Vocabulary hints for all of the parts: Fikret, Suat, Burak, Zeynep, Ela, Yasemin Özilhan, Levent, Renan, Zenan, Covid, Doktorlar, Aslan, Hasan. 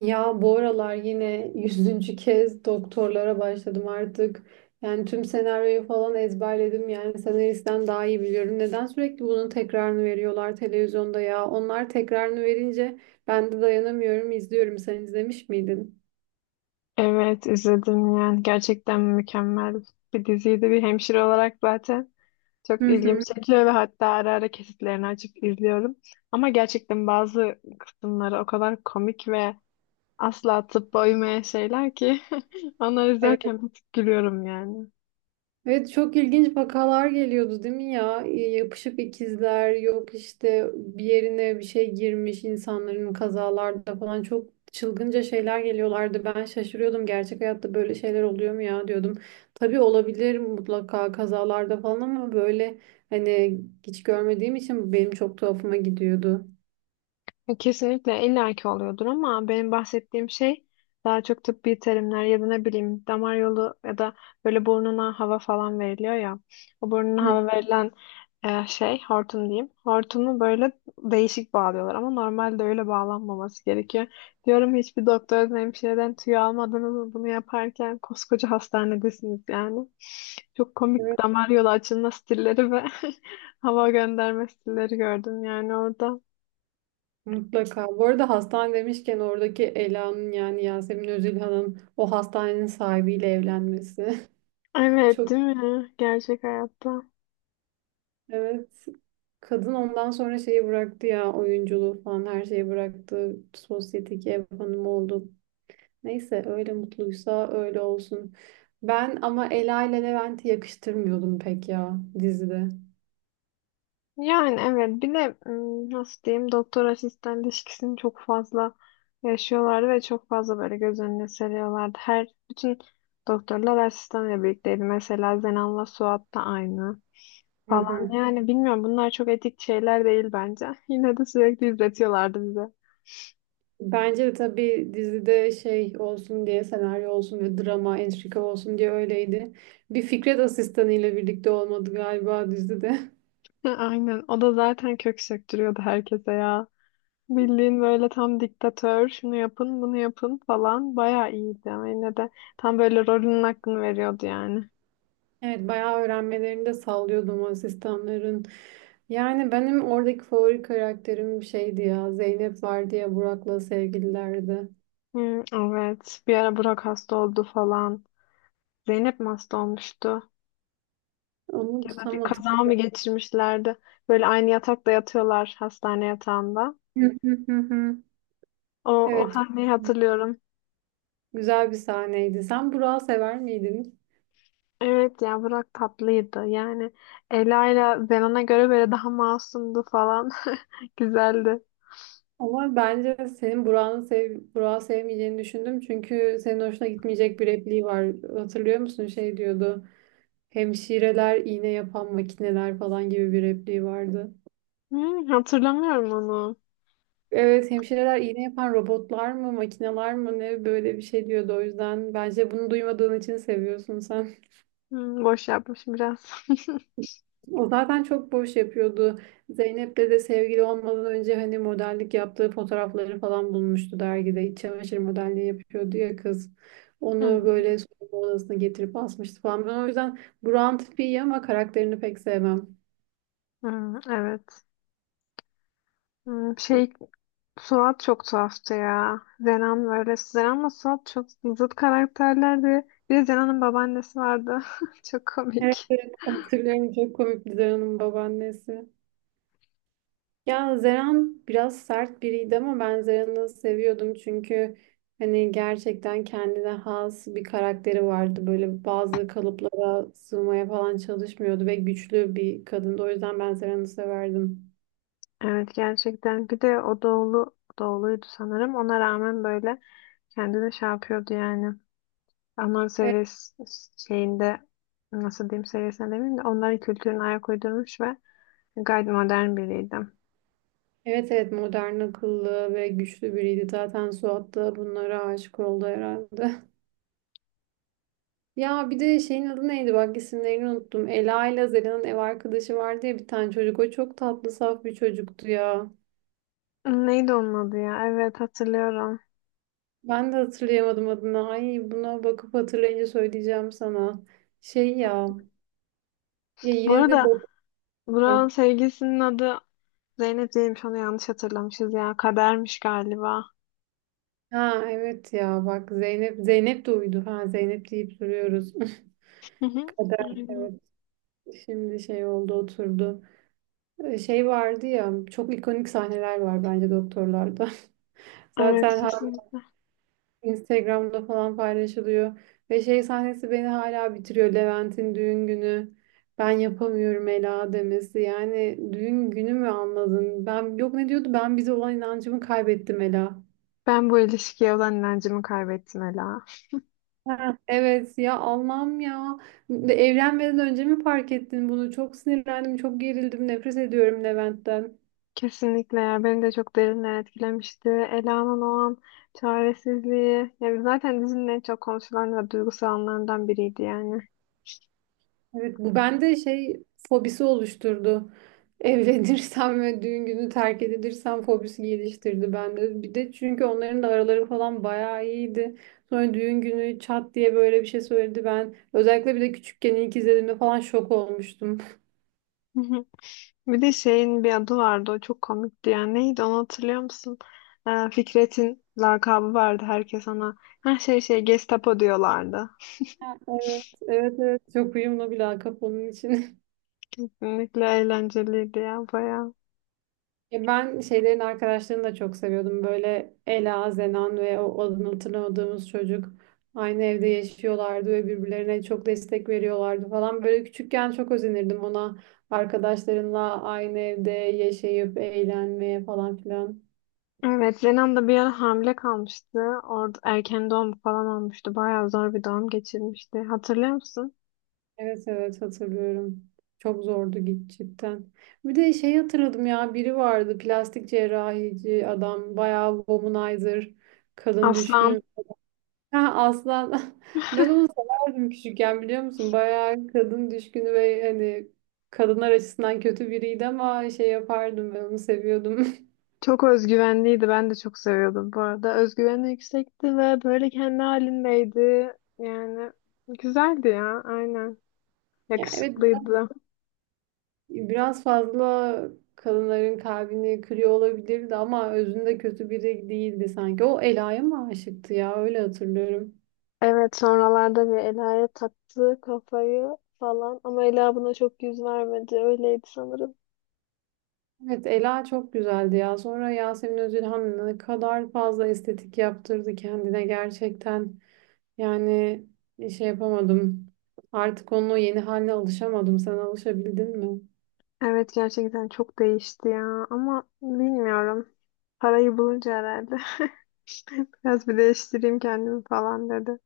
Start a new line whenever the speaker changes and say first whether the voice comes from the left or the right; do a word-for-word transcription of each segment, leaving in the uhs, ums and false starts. right: Ya bu aralar yine yüzüncü kez doktorlara başladım artık. Yani tüm senaryoyu falan ezberledim. Yani senaristten daha iyi biliyorum. Neden sürekli bunun tekrarını veriyorlar televizyonda ya? Onlar tekrarını verince ben de dayanamıyorum, izliyorum. Sen izlemiş miydin?
left: Evet izledim, yani gerçekten mükemmel bir diziydi. Bir hemşire olarak zaten çok
right: Hı
left: ilgimi
right: hı.
left: çekiyor ve hatta ara ara kesitlerini açıp izliyorum, ama gerçekten bazı kısımları o kadar komik ve asla atıp uymayan şeyler ki onları
right: Evet.
left: izlerken bir tık gülüyorum yani.
right: Evet, çok ilginç vakalar geliyordu değil mi ya? E, Yapışık ikizler yok işte, bir yerine bir şey girmiş insanların, kazalarda falan çok çılgınca şeyler geliyorlardı. Ben şaşırıyordum, gerçek hayatta böyle şeyler oluyor mu ya diyordum. Tabii olabilir mutlaka kazalarda falan, ama böyle hani hiç görmediğim için benim çok tuhafıma gidiyordu.
left: Kesinlikle illaki oluyordur, ama benim bahsettiğim şey daha çok tıbbi terimler ya da ne bileyim damar yolu ya da böyle burnuna hava falan veriliyor ya. O burnuna
right: Hı,
left: hava verilen e, şey, hortum diyeyim. Hortumu böyle değişik bağlıyorlar ama normalde öyle bağlanmaması gerekiyor. Diyorum hiçbir doktordan hemşireden tüy almadınız mı bunu yaparken? Koskoca hastanedesiniz yani. Çok komik
right: evet.
left: damar yolu açılma stilleri ve hava gönderme stilleri gördüm yani orada.
right: Mutlaka. Bu arada hastane demişken, oradaki Ela'nın yani Yasemin Özilhan'ın o hastanenin sahibiyle evlenmesi.
left: Evet,
right: Çok.
left: değil mi? Gerçek hayatta.
right: Evet. Kadın ondan sonra şeyi bıraktı ya, oyunculuğu falan her şeyi bıraktı. Sosyeteki ev hanımı oldu. Neyse, öyle mutluysa öyle olsun. Ben ama Ela ile Levent'i yakıştırmıyordum pek ya dizide.
left: Yani evet, bir de ım, nasıl diyeyim, doktor asistan ilişkisini çok fazla yaşıyorlardı ve çok fazla böyle göz önüne seriyorlardı. Her bütün doktorlar asistanla birlikteydi. Mesela Zenan'la Suat da aynı
right: Hı
left: falan.
right: hı.
left: Yani bilmiyorum, bunlar çok etik şeyler değil bence. Yine de sürekli izletiyorlardı bize.
right: Bence de tabii, dizide şey olsun diye, senaryo olsun ve drama, entrika olsun diye öyleydi. Bir Fikret asistanıyla birlikte olmadı galiba dizide.
left: Aynen. O da zaten kök söktürüyordu herkese ya. Bildiğin böyle tam diktatör, şunu yapın, bunu yapın falan. Bayağı iyiydi ama yine de tam böyle rolünün hakkını veriyordu yani.
right: Evet, bayağı öğrenmelerini de sallıyordum asistanların. Yani benim oradaki favori karakterim bir şeydi ya. Zeynep vardı ya, Burak'la sevgililerdi.
left: Hı, evet. Bir ara Burak hasta oldu falan. Zeynep mi hasta olmuştu?
right: Onu
left: Ya da bir
right: tutamadım.
left: kaza mı geçirmişlerdi? Böyle aynı yatakta yatıyorlar, hastane yatağında. O, o
right: Evet,
left: sahneyi hatırlıyorum.
right: güzel bir sahneydi. Sen Burak'ı sever miydin?
left: Evet ya, Burak tatlıydı. Yani Ela ile Zenon'a göre böyle daha masumdu falan. Güzeldi.
right: Ama bence senin Burak'ı sev Burak'ı sevmeyeceğini düşündüm. Çünkü senin hoşuna gitmeyecek bir repliği var. Hatırlıyor musun? Şey diyordu. Hemşireler iğne yapan makineler falan gibi bir repliği vardı.
left: Hı, hatırlamıyorum onu.
right: Evet, hemşireler iğne yapan robotlar mı, makineler mı ne, böyle bir şey diyordu. O yüzden bence bunu duymadığın için seviyorsun sen.
left: Hmm, boş yapmışım biraz.
right: O zaten çok boş yapıyordu. Zeynep'le de sevgili olmadan önce hani modellik yaptığı fotoğrafları falan bulmuştu dergide. İç çamaşır modelliği yapıyordu ya kız. Onu
left: Hmm,
right: böyle soyunma odasına getirip asmıştı falan. Ben o yüzden Burak'ın tipi iyi ama karakterini pek sevmem.
left: hmm, evet. Hmm, şey, Suat çok tuhaftı ya. Zenan böyle. Zenan Suat çok zıt karakterlerdi. Bir de Zenan'ın babaannesi vardı. Çok
right: Evet,
left: komik.
right: evet hatırlıyorum, çok komik Dilan Hanım'ın babaannesi. Ya Zeren biraz sert biriydi ama ben Zeren'i seviyordum, çünkü hani gerçekten kendine has bir karakteri vardı. Böyle bazı kalıplara sığmaya falan çalışmıyordu ve güçlü bir kadındı. O yüzden ben Zeren'i severdim.
left: Evet gerçekten. Bir de o doğulu doğuluydu sanırım. Ona rağmen böyle kendini şey yapıyordu yani. Alman
right: Evet,
left: seviyesi şeyinde, nasıl diyeyim, seviyesine demeyeyim de onların kültürüne ayak uydurmuş ve gayet modern biriydim.
right: evet evet, modern, akıllı ve güçlü biriydi. Zaten Suat da bunlara aşık oldu herhalde. Ya bir de şeyin adı neydi, bak isimlerini unuttum. Ela ile Zeren'in ev arkadaşı vardı ya, bir tane çocuk. O çok tatlı, saf bir çocuktu ya.
left: Neydi onun adı ya? Evet, hatırlıyorum.
right: Ben de hatırlayamadım adını. Ay, buna bakıp hatırlayınca söyleyeceğim sana. Şey ya. Ya
left: Bu
right: yine de
left: arada
right: bak. Ha,
left: Burak'ın sevgilisinin adı Zeynep değilmiş. Onu yanlış hatırlamışız ya. Kadermiş galiba.
right: ha, evet ya bak, Zeynep Zeynep de uydu. Ha, Zeynep deyip duruyoruz.
left: Hı hı.
right: Kader,
left: Aynen.
right: evet. Şimdi şey oldu oturdu. Ee, Şey vardı ya, çok ikonik sahneler var bence doktorlarda.
left: Evet,
right: Zaten
left: kesinlikle.
right: Instagram'da falan paylaşılıyor. Ve şey sahnesi beni hala bitiriyor. Levent'in düğün günü. Ben yapamıyorum Ela demesi. Yani düğün günü mü, anladın? Ben yok, ne diyordu? Ben bize olan inancımı kaybettim Ela.
left: Ben bu ilişkiye olan inancımı kaybettim Ela.
right: Ha, evet ya, Allah'ım ya. De- Evlenmeden önce mi fark ettin bunu? Çok sinirlendim, çok gerildim, nefret ediyorum Levent'ten.
left: Kesinlikle ya, beni de çok derinden etkilemişti. Ela'nın o an çaresizliği yani zaten dizinin en çok konuşulan ve duygusal anlarından biriydi yani.
right: Evet, bu bende şey fobisi oluşturdu. Evlenirsem ve düğün günü terk edilirsem fobisi geliştirdi bende. Bir de çünkü onların da araları falan bayağı iyiydi. Sonra düğün günü çat diye böyle bir şey söyledi. Ben özellikle bir de küçükken ilk izlediğimde falan şok olmuştum.
left: Hı hı. Bir de şeyin bir adı vardı, o çok komikti yani, neydi, onu hatırlıyor musun? Ee, Fikret'in lakabı vardı, herkes ona her şey şey Gestapo diyorlardı.
right: Ha, evet, evet, evet. Çok uyumlu bir lakap onun için.
left: Kesinlikle eğlenceliydi ya, bayağı.
right: Ya ben şeylerin arkadaşlarını da çok seviyordum. Böyle Ela, Zenan ve o adını hatırlamadığımız çocuk aynı evde yaşıyorlardı ve birbirlerine çok destek veriyorlardı falan. Böyle küçükken çok özenirdim ona, arkadaşlarınla aynı evde yaşayıp eğlenmeye falan filan.
left: Evet, Renan da bir ara hamile kalmıştı. Orada erken doğum falan olmuştu. Bayağı zor bir doğum geçirmişti. Hatırlıyor musun?
right: Evet evet hatırlıyorum. Çok zordu git cidden. Bir de şey hatırladım ya, biri vardı plastik cerrahici adam, bayağı womanizer, kadın
left: Aslan
right: düşkünü. Ha, aslan. Ben onu severdim küçükken, biliyor musun? Bayağı kadın düşkünü ve hani kadınlar açısından kötü biriydi ama şey yapardım, ben onu seviyordum.
left: çok özgüvenliydi. Ben de çok seviyordum bu arada. Özgüveni yüksekti ve böyle kendi halindeydi. Yani güzeldi ya, aynen.
right: Yani evet,
left: Yakışıklıydı.
right: biraz fazla kadınların kalbini kırıyor olabilirdi ama özünde kötü biri değildi sanki. O Ela'ya mı aşıktı ya, öyle hatırlıyorum.
left: Evet, sonralarda bir Ela'ya taktı kafayı falan, ama Ela buna çok yüz vermedi. Öyleydi sanırım.
right: Evet, Ela çok güzeldi ya. Sonra Yasemin Özülhan ne kadar fazla estetik yaptırdı kendine gerçekten. Yani e, şey yapamadım. Artık onun o yeni haline alışamadım. Sen alışabildin mi?
left: Evet, gerçekten çok değişti ya, ama bilmiyorum. Parayı bulunca herhalde biraz bir değiştireyim kendimi falan dedi.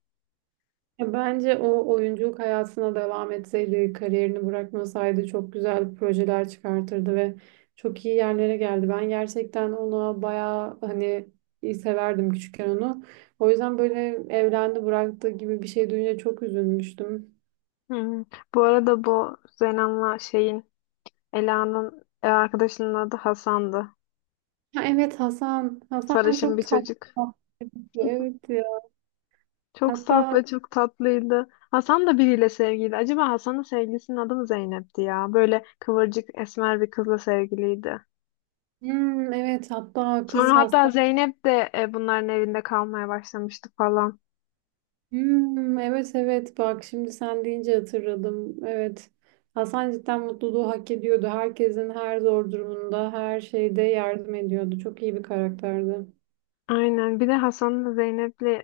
right: Ya bence o oyunculuk hayatına devam etseydi, kariyerini bırakmasaydı çok güzel projeler çıkartırdı ve çok iyi yerlere geldi. Ben gerçekten ona bayağı hani iyi severdim küçükken onu. O yüzden böyle evlendi bıraktı gibi bir şey duyunca çok üzülmüştüm.
left: Hmm. Bu arada bu Zenan'la şeyin, Ela'nın ev arkadaşının adı Hasan'dı.
right: Ha, evet, Hasan. Hasan
left: Sarışın
right: çok
left: bir
right: tatlı.
left: çocuk.
right: Evet ya.
left: Çok
right: Hatta
left: saf ve çok tatlıydı. Hasan da biriyle sevgiliydi. Acaba Hasan'ın sevgilisinin adı mı Zeynep'ti ya? Böyle kıvırcık esmer bir kızla sevgiliydi.
right: hmm, evet hatta
left: Sonra
right: kız
left: hatta
right: hasta.
left: Zeynep de e, bunların evinde kalmaya başlamıştı falan.
right: Hmm, evet evet bak, şimdi sen deyince hatırladım. Evet. Hasan cidden mutluluğu hak ediyordu. Herkesin her zor durumunda, her şeyde yardım ediyordu. Çok iyi bir karakterdi.
left: Aynen. Bir de Hasan'la Zeynep'le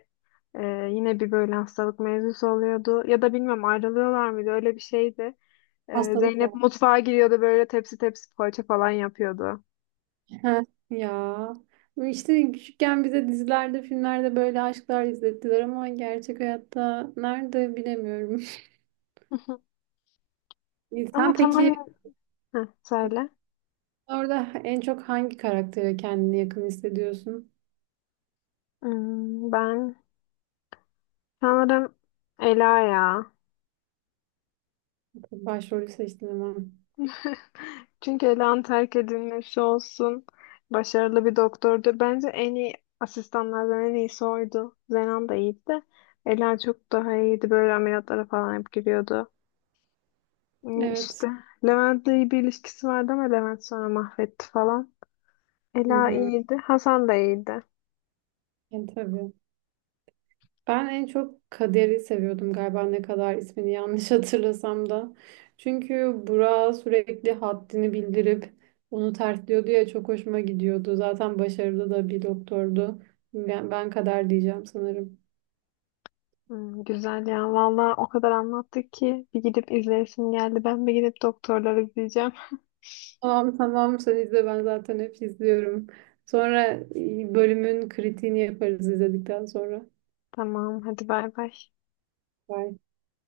left: e, yine bir böyle hastalık mevzusu oluyordu. Ya da bilmem ayrılıyorlar mıydı? Öyle bir şeydi. E,
right: Hastalık var.
left: Zeynep mutfağa giriyordu böyle, tepsi tepsi poğaça falan yapıyordu.
right: Heh, ya. İşte küçükken bize dizilerde, filmlerde böyle aşklar izlettiler ama gerçek hayatta nerede, bilemiyorum.
left: Ama
right: Sen peki
left: tamamen... Heh, söyle.
right: orada en çok hangi karaktere kendini yakın hissediyorsun?
left: Hmm, ben sanırım Ela ya.
right: Başrolü seçtin ama.
left: Çünkü Ela'nın terk edilmesi olsun. Başarılı bir doktordu. Bence en iyi asistanlardan en iyisi oydu. Zenan da iyiydi de. Ela çok daha iyiydi. Böyle ameliyatlara falan hep giriyordu. Hmm,
right: Evet.
left: İşte Levent'le iyi bir ilişkisi vardı ama Levent sonra mahvetti falan.
right: Hı
left: Ela
right: hı.
left: iyiydi. Hasan da iyiydi.
right: Yani tabii. Ben en çok Kader'i seviyordum galiba, ne kadar ismini yanlış hatırlasam da. Çünkü Burak'a sürekli haddini bildirip onu tersliyordu ya, çok hoşuma gidiyordu. Zaten başarılı da bir doktordu. Ben, ben Kader diyeceğim sanırım.
left: Hmm, güzel ya. Valla o kadar anlattık ki bir gidip izleyesim geldi. Ben bir gidip doktorları izleyeceğim.
right: Tamam tamam, sen izle, ben zaten hep izliyorum. Sonra e, bölümün kritiğini yaparız izledikten sonra.
left: Tamam, hadi bay bay.
right: Bye.